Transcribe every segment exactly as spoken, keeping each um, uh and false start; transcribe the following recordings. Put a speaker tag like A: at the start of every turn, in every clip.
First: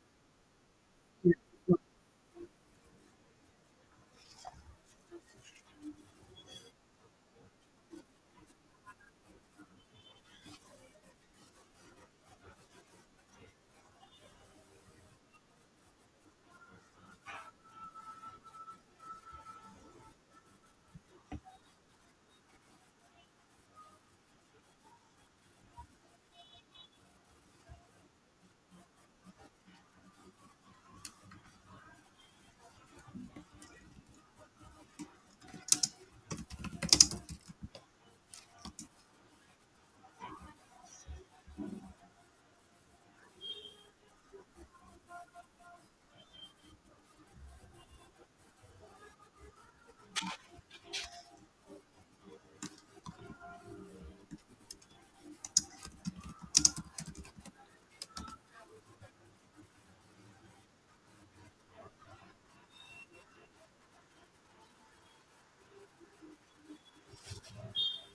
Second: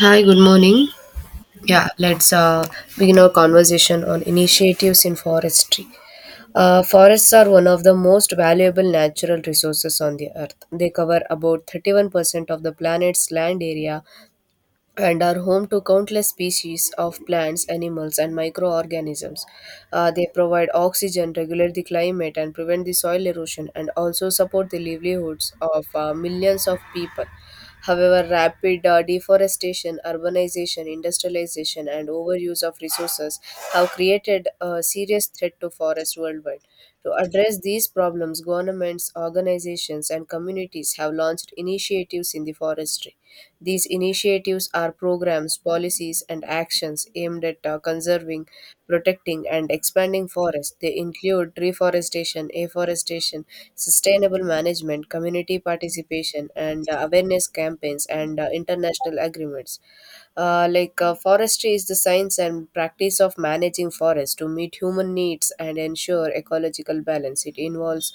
A: Hi, good morning. Yeah, let's uh, begin our conversation on initiatives in forestry. Uh, forests are one of the most valuable natural resources on the earth. They cover about thirty-one percent of the planet's land area and are home to countless species of plants, animals, and microorganisms. Uh, they provide oxygen, regulate the climate, and prevent the soil erosion, and also support the livelihoods of uh, millions of people. However, rapid uh, deforestation, urbanization, industrialization, and overuse of resources have created a serious threat to forests worldwide. To address these problems, governments, organizations, and communities have launched initiatives in the forestry. These initiatives are programs, policies, and actions aimed at uh, conserving, protecting, and expanding forests. They include reforestation, afforestation, sustainable management, community participation, and uh, awareness campaigns and uh, international agreements. Uh, like uh, forestry is the science and practice of managing forests to meet human needs and ensure ecological balance. It involves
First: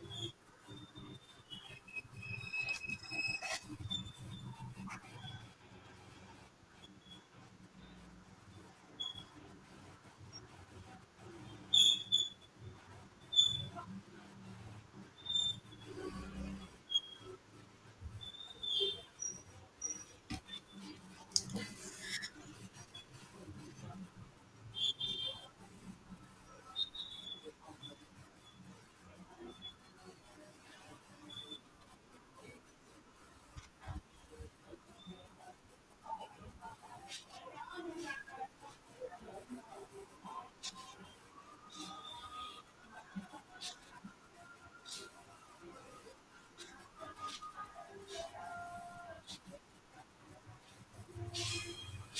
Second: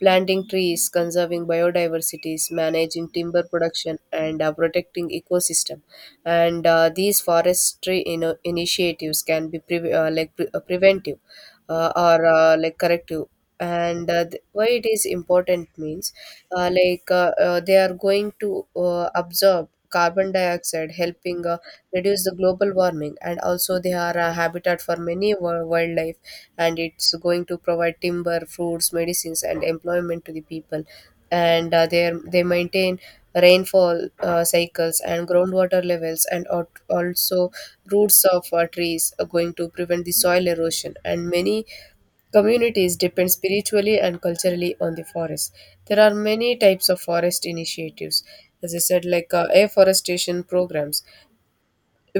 A: planting trees, conserving biodiversities, managing timber production, and uh, protecting ecosystem. And uh, these forestry you know, initiatives can be pre- uh, like pre- uh, preventive uh, or uh, like corrective, and uh, th- why it is important means uh, like uh, uh, they are going to uh, absorb carbon dioxide, helping uh, reduce the global warming. And also they are a habitat for many wi- wildlife, and it's going to provide timber, fruits, medicines, and employment to the people. And uh, they they maintain rainfall uh, cycles and groundwater levels, and al- also roots of uh, trees are going to prevent the soil erosion. And many communities depend spiritually and culturally on the forest. There are many types of forest initiatives, as I said, like uh, afforestation programs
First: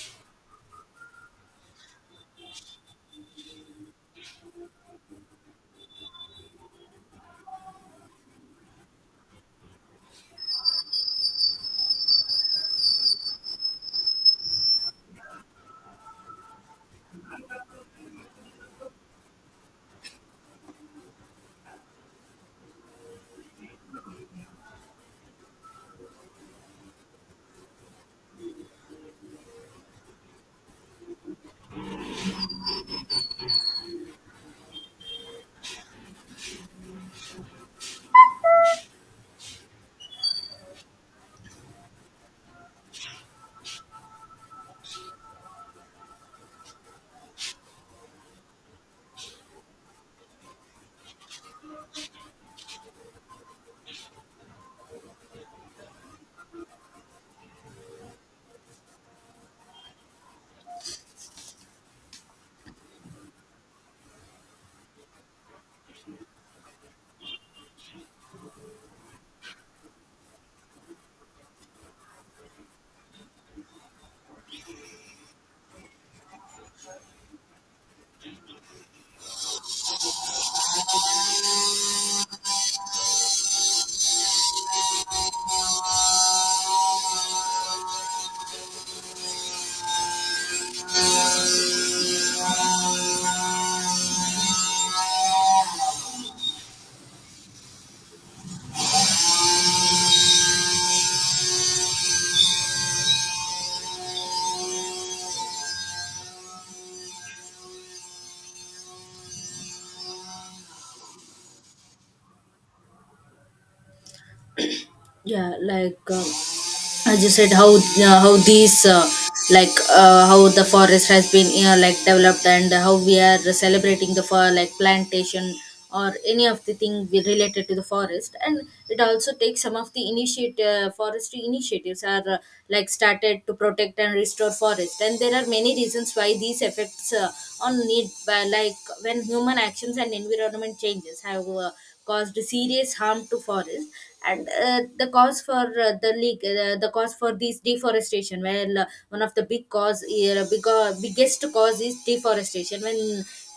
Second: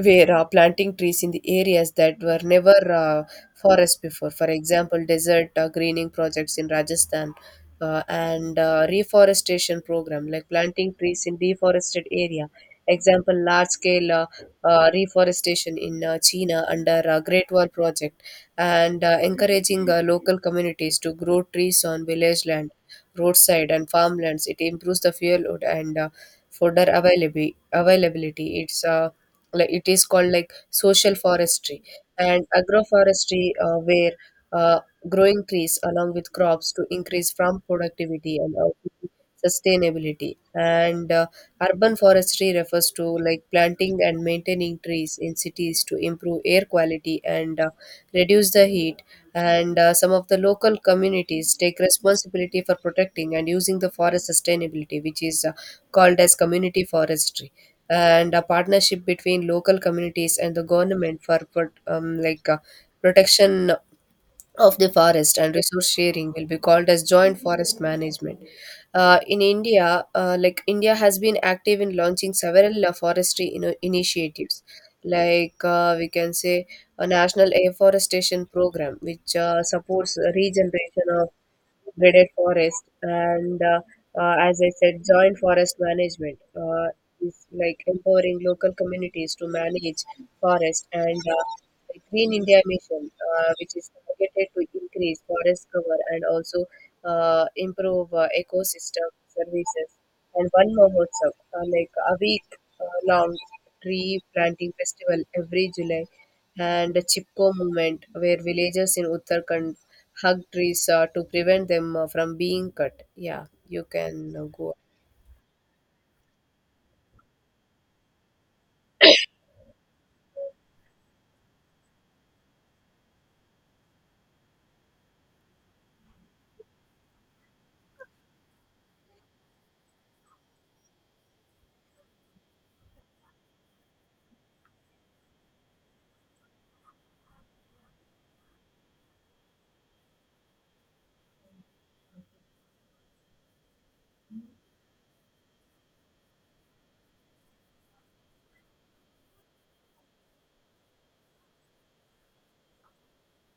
A: where uh, planting trees in the areas that were never uh, forests before. For example, desert uh, greening projects in Rajasthan, uh, and uh, reforestation program like planting trees in deforested area. Example, large scale uh, uh, reforestation in uh, China under uh, Great Wall project, and uh, encouraging uh, local communities to grow trees on village land, roadside and farmlands. It improves the fuel load and uh, fodder availability. Availability. It's uh, like it is called like social forestry and agroforestry, uh, where uh, growing trees along with crops to increase farm productivity and also sustainability. And uh, urban forestry refers to like planting and maintaining trees in cities to improve air quality and uh, reduce the heat. And uh, some of the local communities take responsibility for protecting and using the forest sustainability, which is uh, called as community forestry. And a partnership between local communities and the government for prot- um, like uh, protection of the forest and resource sharing will be called as joint forest management. Uh, in India, uh, like India has been active in launching several uh, forestry ino- initiatives, like uh, we can say a national afforestation program, which uh, supports the regeneration of degraded forest, and uh, uh, as I said, joint forest management uh, is like empowering local communities to manage forest. And uh, the Green India Mission, uh, which is targeted to increase forest cover and also uh, improve uh, ecosystem services. And one more Mahotsav, uh, like a week uh, long tree planting festival every July, and the Chipko movement, where villagers in Uttarakhand hug trees uh, to prevent them uh, from being cut. Yeah, you can uh, go.
B: Yeah, like uh, as you said, how uh, how these uh, like uh, how the forest has been uh, like developed and how we are celebrating the for like plantation or any of the thing we- related to the forest. And it also takes some of the initiate uh, forestry initiatives are uh, like started to protect and restore forest. And there are many reasons why these effects uh, on need by like when human actions and environment changes have uh, caused serious harm to forests. And uh, the cause for uh, the leak uh, the cause for this deforestation, well, uh, one of the big cause, uh, big, uh, biggest cause is deforestation, when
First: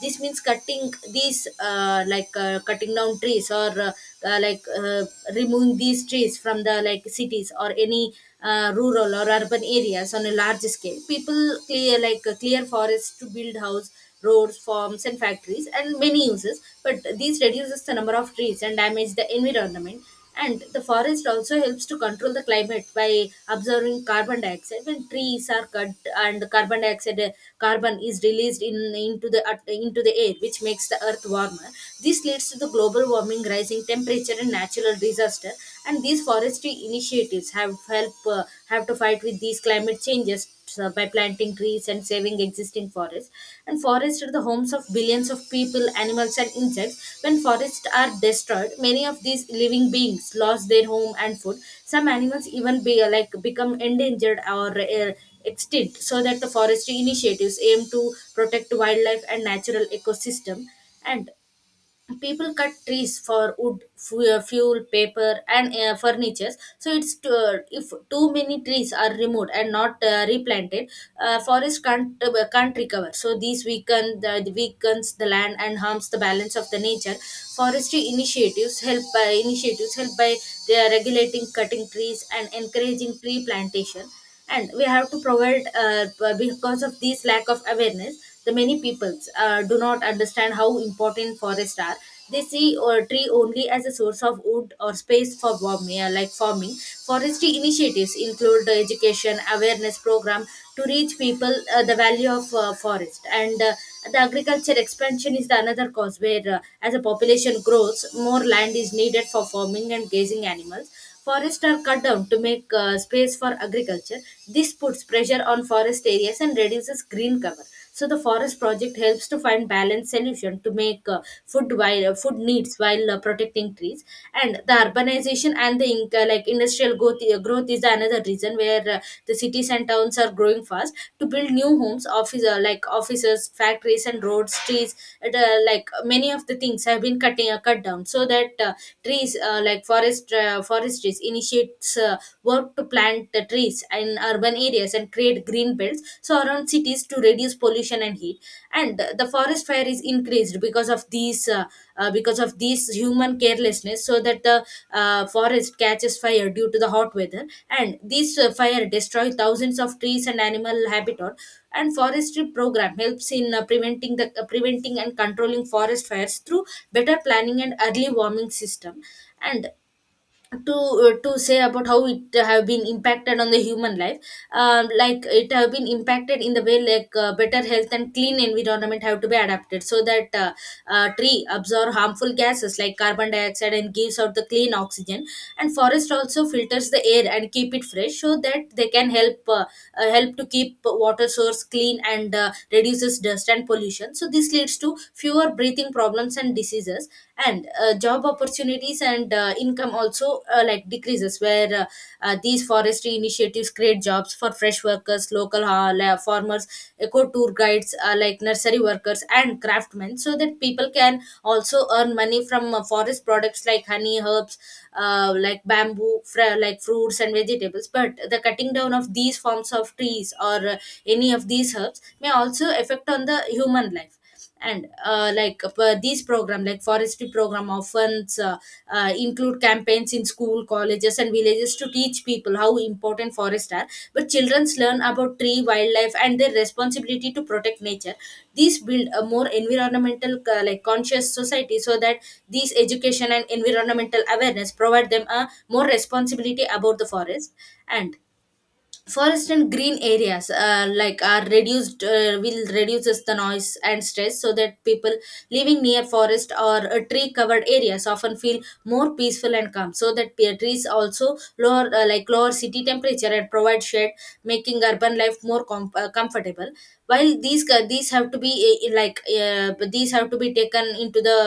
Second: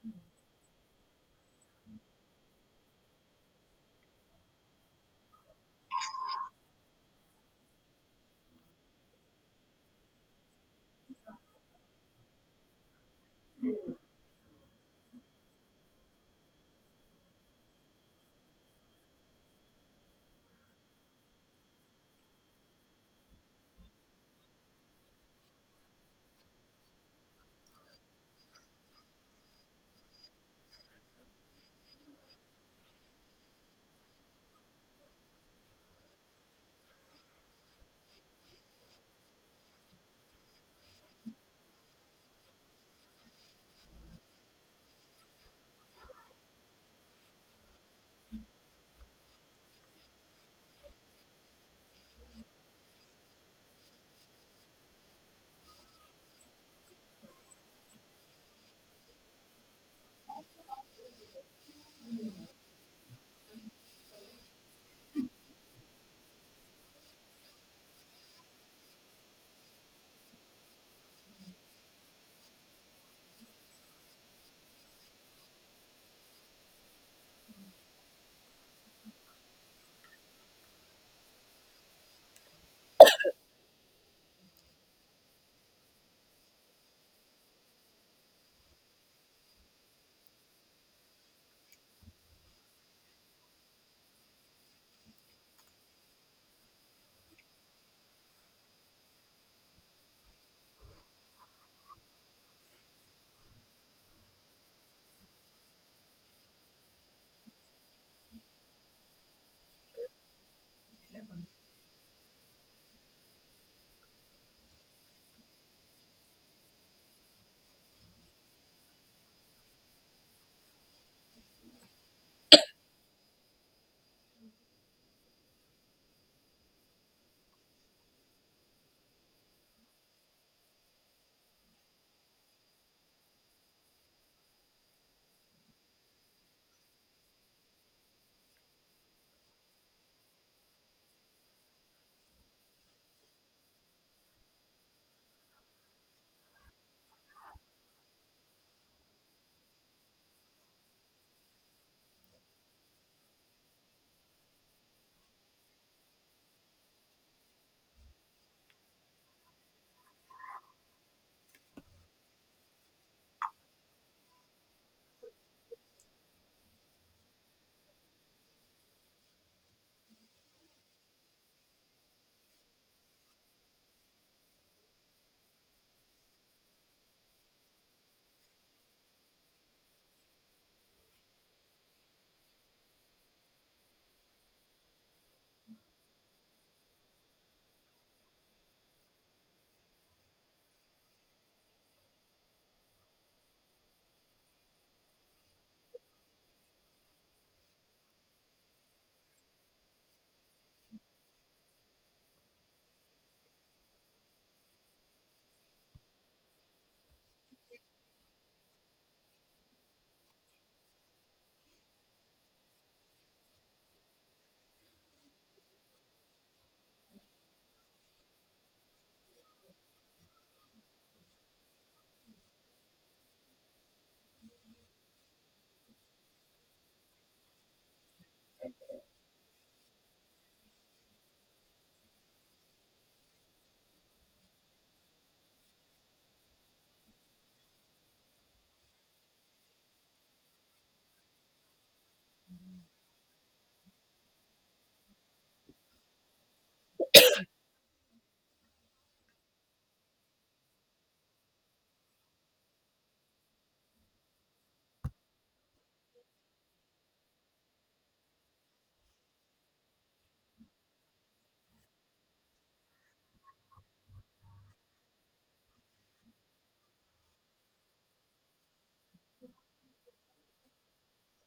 B: this means cutting these uh, like uh, cutting down trees, or uh, uh, like uh, removing these trees from the like cities or any uh, rural or urban areas on a large scale. People clear like uh, clear forests to build house, roads, farms, and factories, and many uses. But these reduces the number of trees and damage the environment. And the forest also helps to control the climate by absorbing carbon dioxide. When trees are cut and carbon dioxide, uh, carbon is released in into the at- into the air, which makes the earth warmer. This leads to the global warming, rising temperature, and natural disaster. And these forestry initiatives have help uh, have to fight with these climate changes uh, by planting trees and saving existing forests. And forests are the homes of billions of people, animals, and insects. When forests are destroyed, many of these living beings lost their home and food. Some animals even be uh, like become endangered or uh, extinct. So that the forestry initiatives aim to protect wildlife and natural ecosystem. And people cut trees for wood fu- uh, fuel, paper, and uh, furniture. So it's too, if too many trees are removed and not uh, replanted, uh, forest can't uh, can't recover. So these weaken the weakens the land and harms the balance of the nature. Forestry initiatives help by Initiatives help by they are regulating cutting trees and encouraging tree plantation. And we have to provide uh, b- because of this lack of awareness, the many peoples uh, do not understand how important forests are. They see a tree only as a source of wood or space for warming, uh, like farming. Forestry initiatives include the education awareness program to reach people uh, the value of uh, forest, and uh, the agriculture expansion is the another cause, where, uh, as the population grows, more land is needed for farming and grazing animals. Forests are cut down to make uh, space for agriculture. This puts pressure on forest areas and reduces green cover. So the forest project helps to find balanced solution to make uh, food while uh, food needs while uh, protecting trees. And the urbanization and the in- uh, like industrial growth, uh, growth is another reason, where uh, the cities and towns are growing fast to build new homes, office uh, like offices, factories, and roads, trees. It, uh, like many of the things have been cutting uh, cut down, so that uh, trees uh, like forest uh, forest trees initiates uh, work to plant the trees, streets and urban areas, and create green belts surround cities to reduce pollution and heat. And the forest fire is increased because of these uh, uh, because of these human carelessness, so that the uh, forest catches fire due to the hot weather. And this uh, fire destroy thousands of trees and animal habitat. And forestry program helps in uh, preventing the uh, preventing and controlling forest fires through better planning and early warming system. And to uh, to say about how it have been impacted on the human life, um, like it have been impacted in the way like uh, better health and clean environment have to be adapted, so that uh, uh, tree absorb harmful gases like carbon dioxide and gives out the clean oxygen. And forest also filters the air and keep it fresh, so that they can help uh, uh, help to keep water source clean and uh, reduces dust and pollution. So this leads to fewer breathing problems and infections and diseases. And uh, job opportunities and uh, income also uh, like decreases, where uh, uh, these forestry initiatives create jobs for fresh workers, local ha- la- farmers, eco tour guides, uh, like nursery workers and craftsmen. So that people can also earn money from uh, forest products like honey, herbs, uh, like bamboo, fr- like fruits and vegetables. But the cutting down of these forms of trees or uh, any of these herbs may also affect on the human life. And uh, like uh, these program like forestry program often uh, uh, include campaigns in school, colleges, and villages to teach people how important forests are. But children learn about tree, wildlife, and their responsibility to protect nature. These build a more environmental uh, like conscious society, so that these education and environmental awareness provide them a more responsibility about the forest. And forest and green areas uh, like are reduced uh, will reduces the noise and stress, so that people living near forest or uh, tree covered areas often feel more peaceful and calm. So that pear trees also lower uh, like lower city temperature and provide shade, making urban life more com- uh, comfortable. While these ca- these have to be uh, like uh, But these have to be taken into the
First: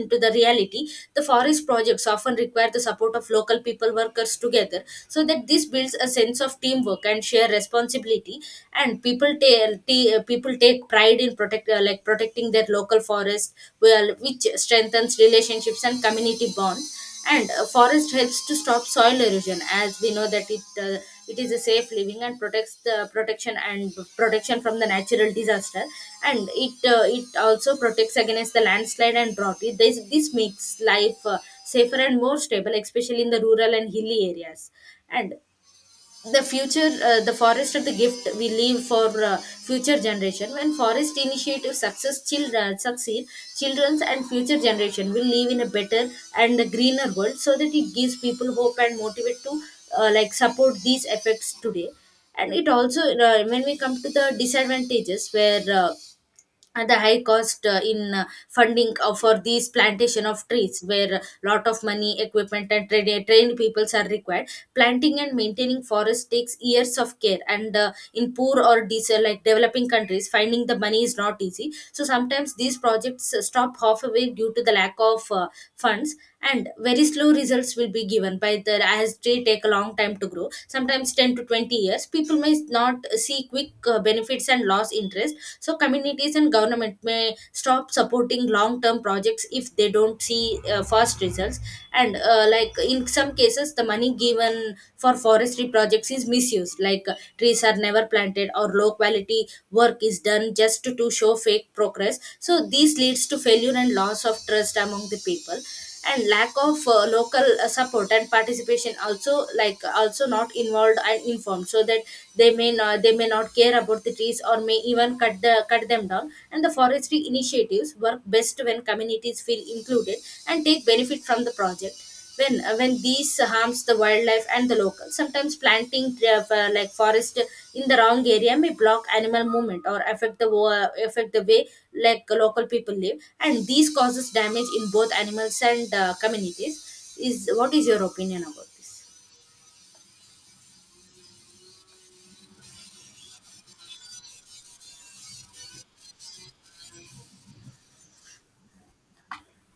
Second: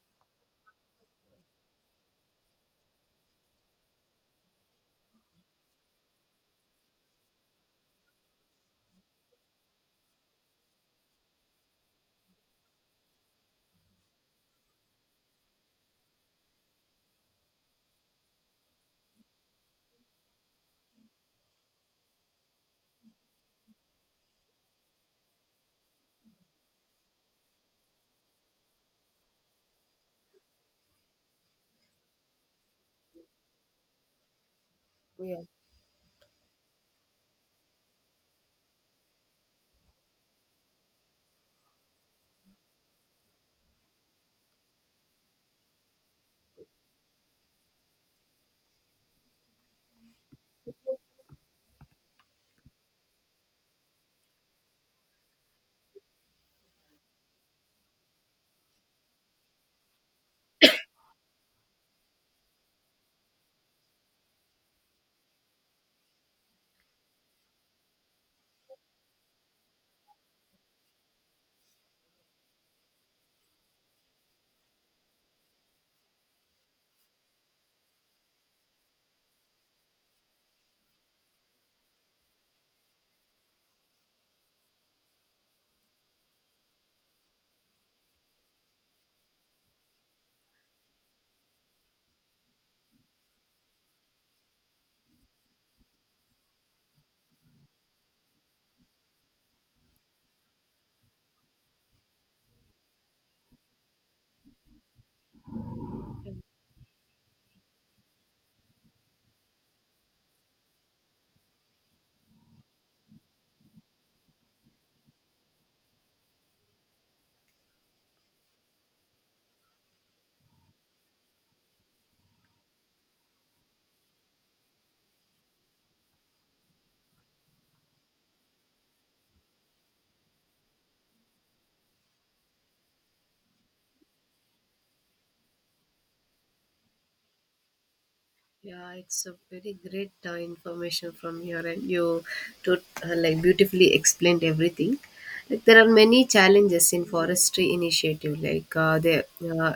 B: into the reality. The forest projects often require the support of local people workers together, so that this builds a sense sense of teamwork and share responsibility. And people ta- t- uh, people take pride in protect uh, like protecting their local forest, well, which strengthens relationships and community bond. And uh, forest helps to stop soil erosion, as we know that it uh, it is a safe living and protects the protection and protection from the natural disaster. And it uh, it also protects against the landslide and drought. It, this, this makes life uh, safer and more stable, especially in the rural and hilly areas. And
A: Yeah.
B: the future uh, the forest are the gift we leave for uh, future generation. When forest initiative success, children succeed children's and future generation will live in a better and a greener world, so that it gives people hope and motivate to uh, like support these effects today. And it also uh, when we come to the disadvantages, where uh, and the high cost uh, in uh, funding uh, for these plantation of trees, where lot of money, equipment, and trained, trained peoples are required. Planting and maintaining forest takes years of care, and uh, in poor or dis- like developing countries, finding the money is not easy. So sometimes these projects uh, stop halfway due to the lack of uh, funds. And very slow results will be given by and by the as they take a long time to grow, sometimes ten to twenty years. People may not see quick uh, benefits and loss interest. So communities and government may stop supporting long term projects if they don't see uh, fast results. And uh, like in some cases the money given for forestry projects is misused, like uh, trees are never planted or low quality work is done just to, to show fake progress. So this leads to failure and loss of trust among the people. And lack of uh, local uh, support and participation also like also not involved and informed, so that they may not they may not care about the trees or may even cut the cut them down. And the forestry initiatives work best when communities feel included and take benefit from the project. When uh, when these harms the wildlife and the locals, sometimes planting uh, for- like forest in the wrong area may block animal movement or affect the wa- affect the way like local people live. And these causes damage in both animals and uh, communities. Is what is your opinion about this?
A: Yeah, it's a very great uh, information from here, and you to uh, like beautifully explained everything. Like there are many challenges in forestry initiative. Like uh, they uh,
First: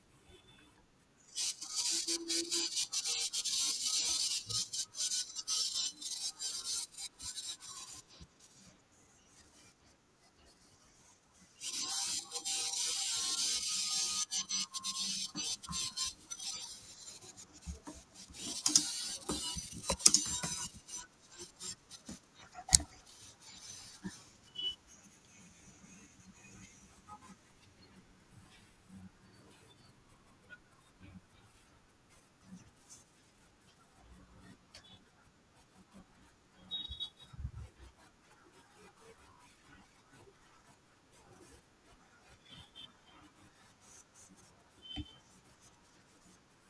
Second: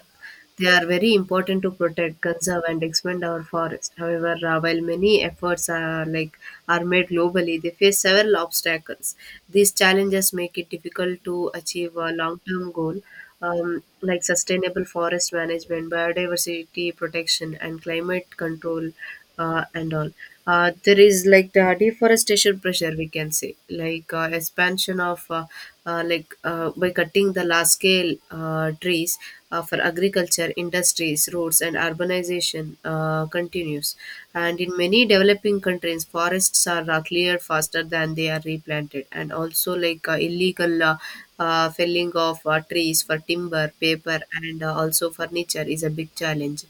A: they are very important to protect, conserve, and expand our forest. However, uh, while many efforts are like are made globally, they face several obstacles. These challenges make it difficult to achieve a long-term goal, um, like sustainable forest management, biodiversity protection, and climate control, uh, and all. Uh, there is like the deforestation pressure, we can say, like uh, expansion of uh, uh, like uh, by cutting the large scale uh, trees uh, for agriculture, industries, roads, and urbanization uh, continues. And in many developing countries, forests are uh, cleared faster than they are replanted, and also like uh, illegal uh, uh, felling felling of uh, trees for timber, paper, and uh, also furniture is a big challenge.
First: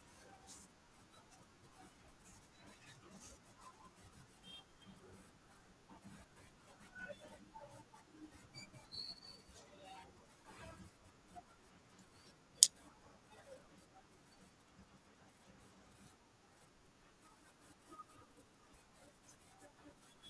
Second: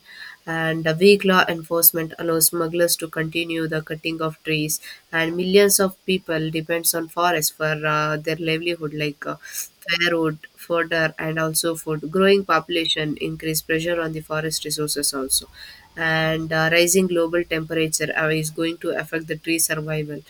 A: And uh, weak law enforcement allows smugglers to continue the cutting of trees, and millions of people depends on forests for uh, their livelihood, like uh, firewood, fodder, and also food. Growing population increase pressure on the forest resources also, and uh, rising global temperature uh, is going to affect the tree survival.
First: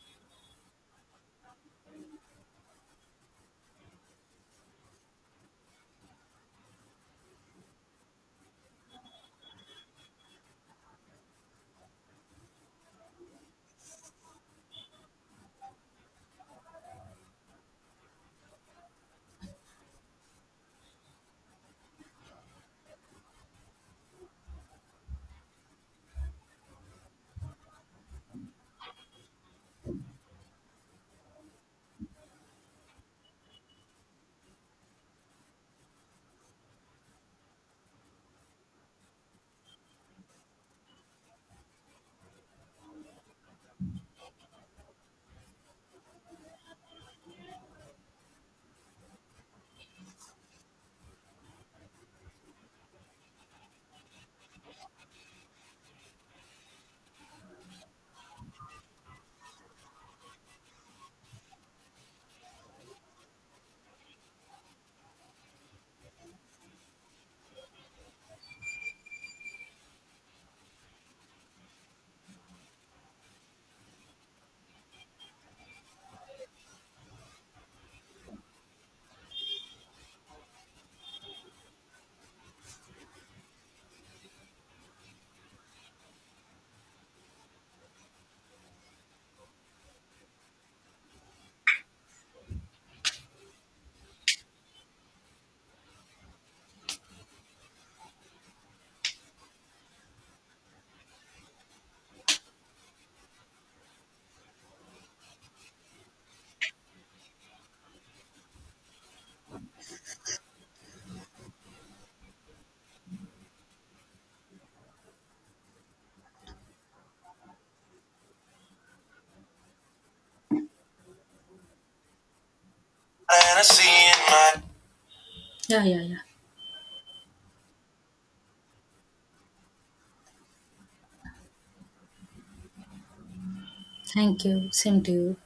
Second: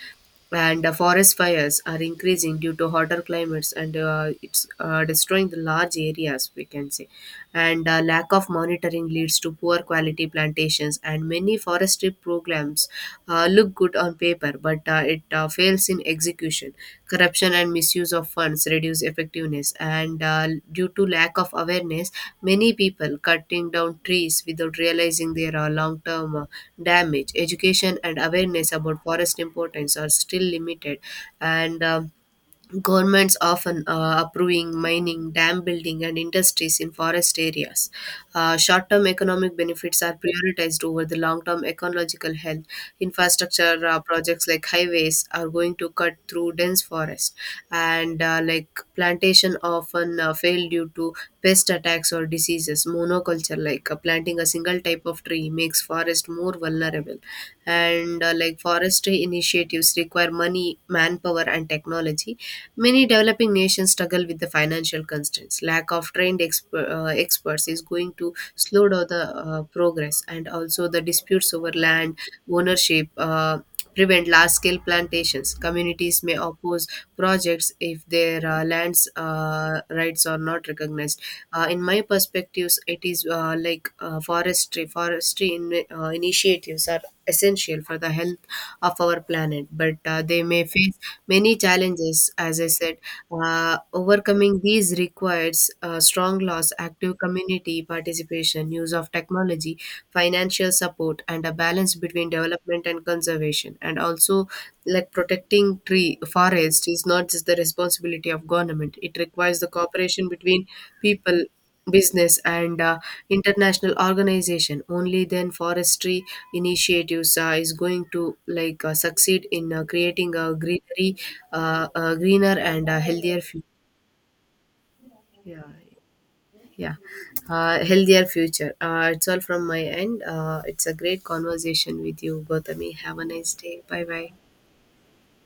A: And uh, forest fires are increasing due to hotter climates, and uh, it's uh, destroying the large areas, we can say. And uh, lack of monitoring leads to poor quality plantations, and many forestry programs uh, look good on paper but uh, it uh, fails in execution. Corruption and misuse of funds reduce effectiveness. And uh, due to lack of awareness, many people cutting down trees without realizing their uh, long term uh, damage. Education and awareness about forest importance are still limited. And um, governments often uh, approving mining, dam building, and industries in forest areas. Uh, short-term economic benefits are prioritized over the long-term ecological health. Infrastructure uh, projects like highways are going to cut through dense forest. And uh, like plantation often uh, fail due to pest attacks or diseases. Monoculture, like uh, planting a single type of tree, makes forest more vulnerable. And uh, like forestry initiatives require money, manpower, and technology. Many developing nations struggle with the financial constraints. Lack of trained exper- uh, experts is going to slow down the uh, progress, and also the disputes over land ownership. Uh, prevent large scale plantations. Communities may oppose projects if their uh, lands uh, rights are not recognized. Uh, in my perspectives, it is uh, like uh, forestry forestry in, uh, initiatives are essential for the health of our planet, but uh, they may face many challenges, as I said. Uh, overcoming these requires uh, strong laws, active community participation, use of technology, financial support, and a balance between development and conservation. And also, like, protecting tree forest is not just the responsibility of government. It requires the cooperation between people, business, and uh, international organization. Only then forestry initiatives uh, is going to like uh, succeed in uh, creating a greenery, uh, uh, greener and uh, healthier
B: And I
A: future.
B: see in my.
A: Yeah.
B: Yeah yeah yeah
A: Yeah, uh, healthier future. Uh, it's all from my end. Uh, it's a great conversation with you, Gautami. Have a nice day. Bye bye.
B: Thank you, same to you.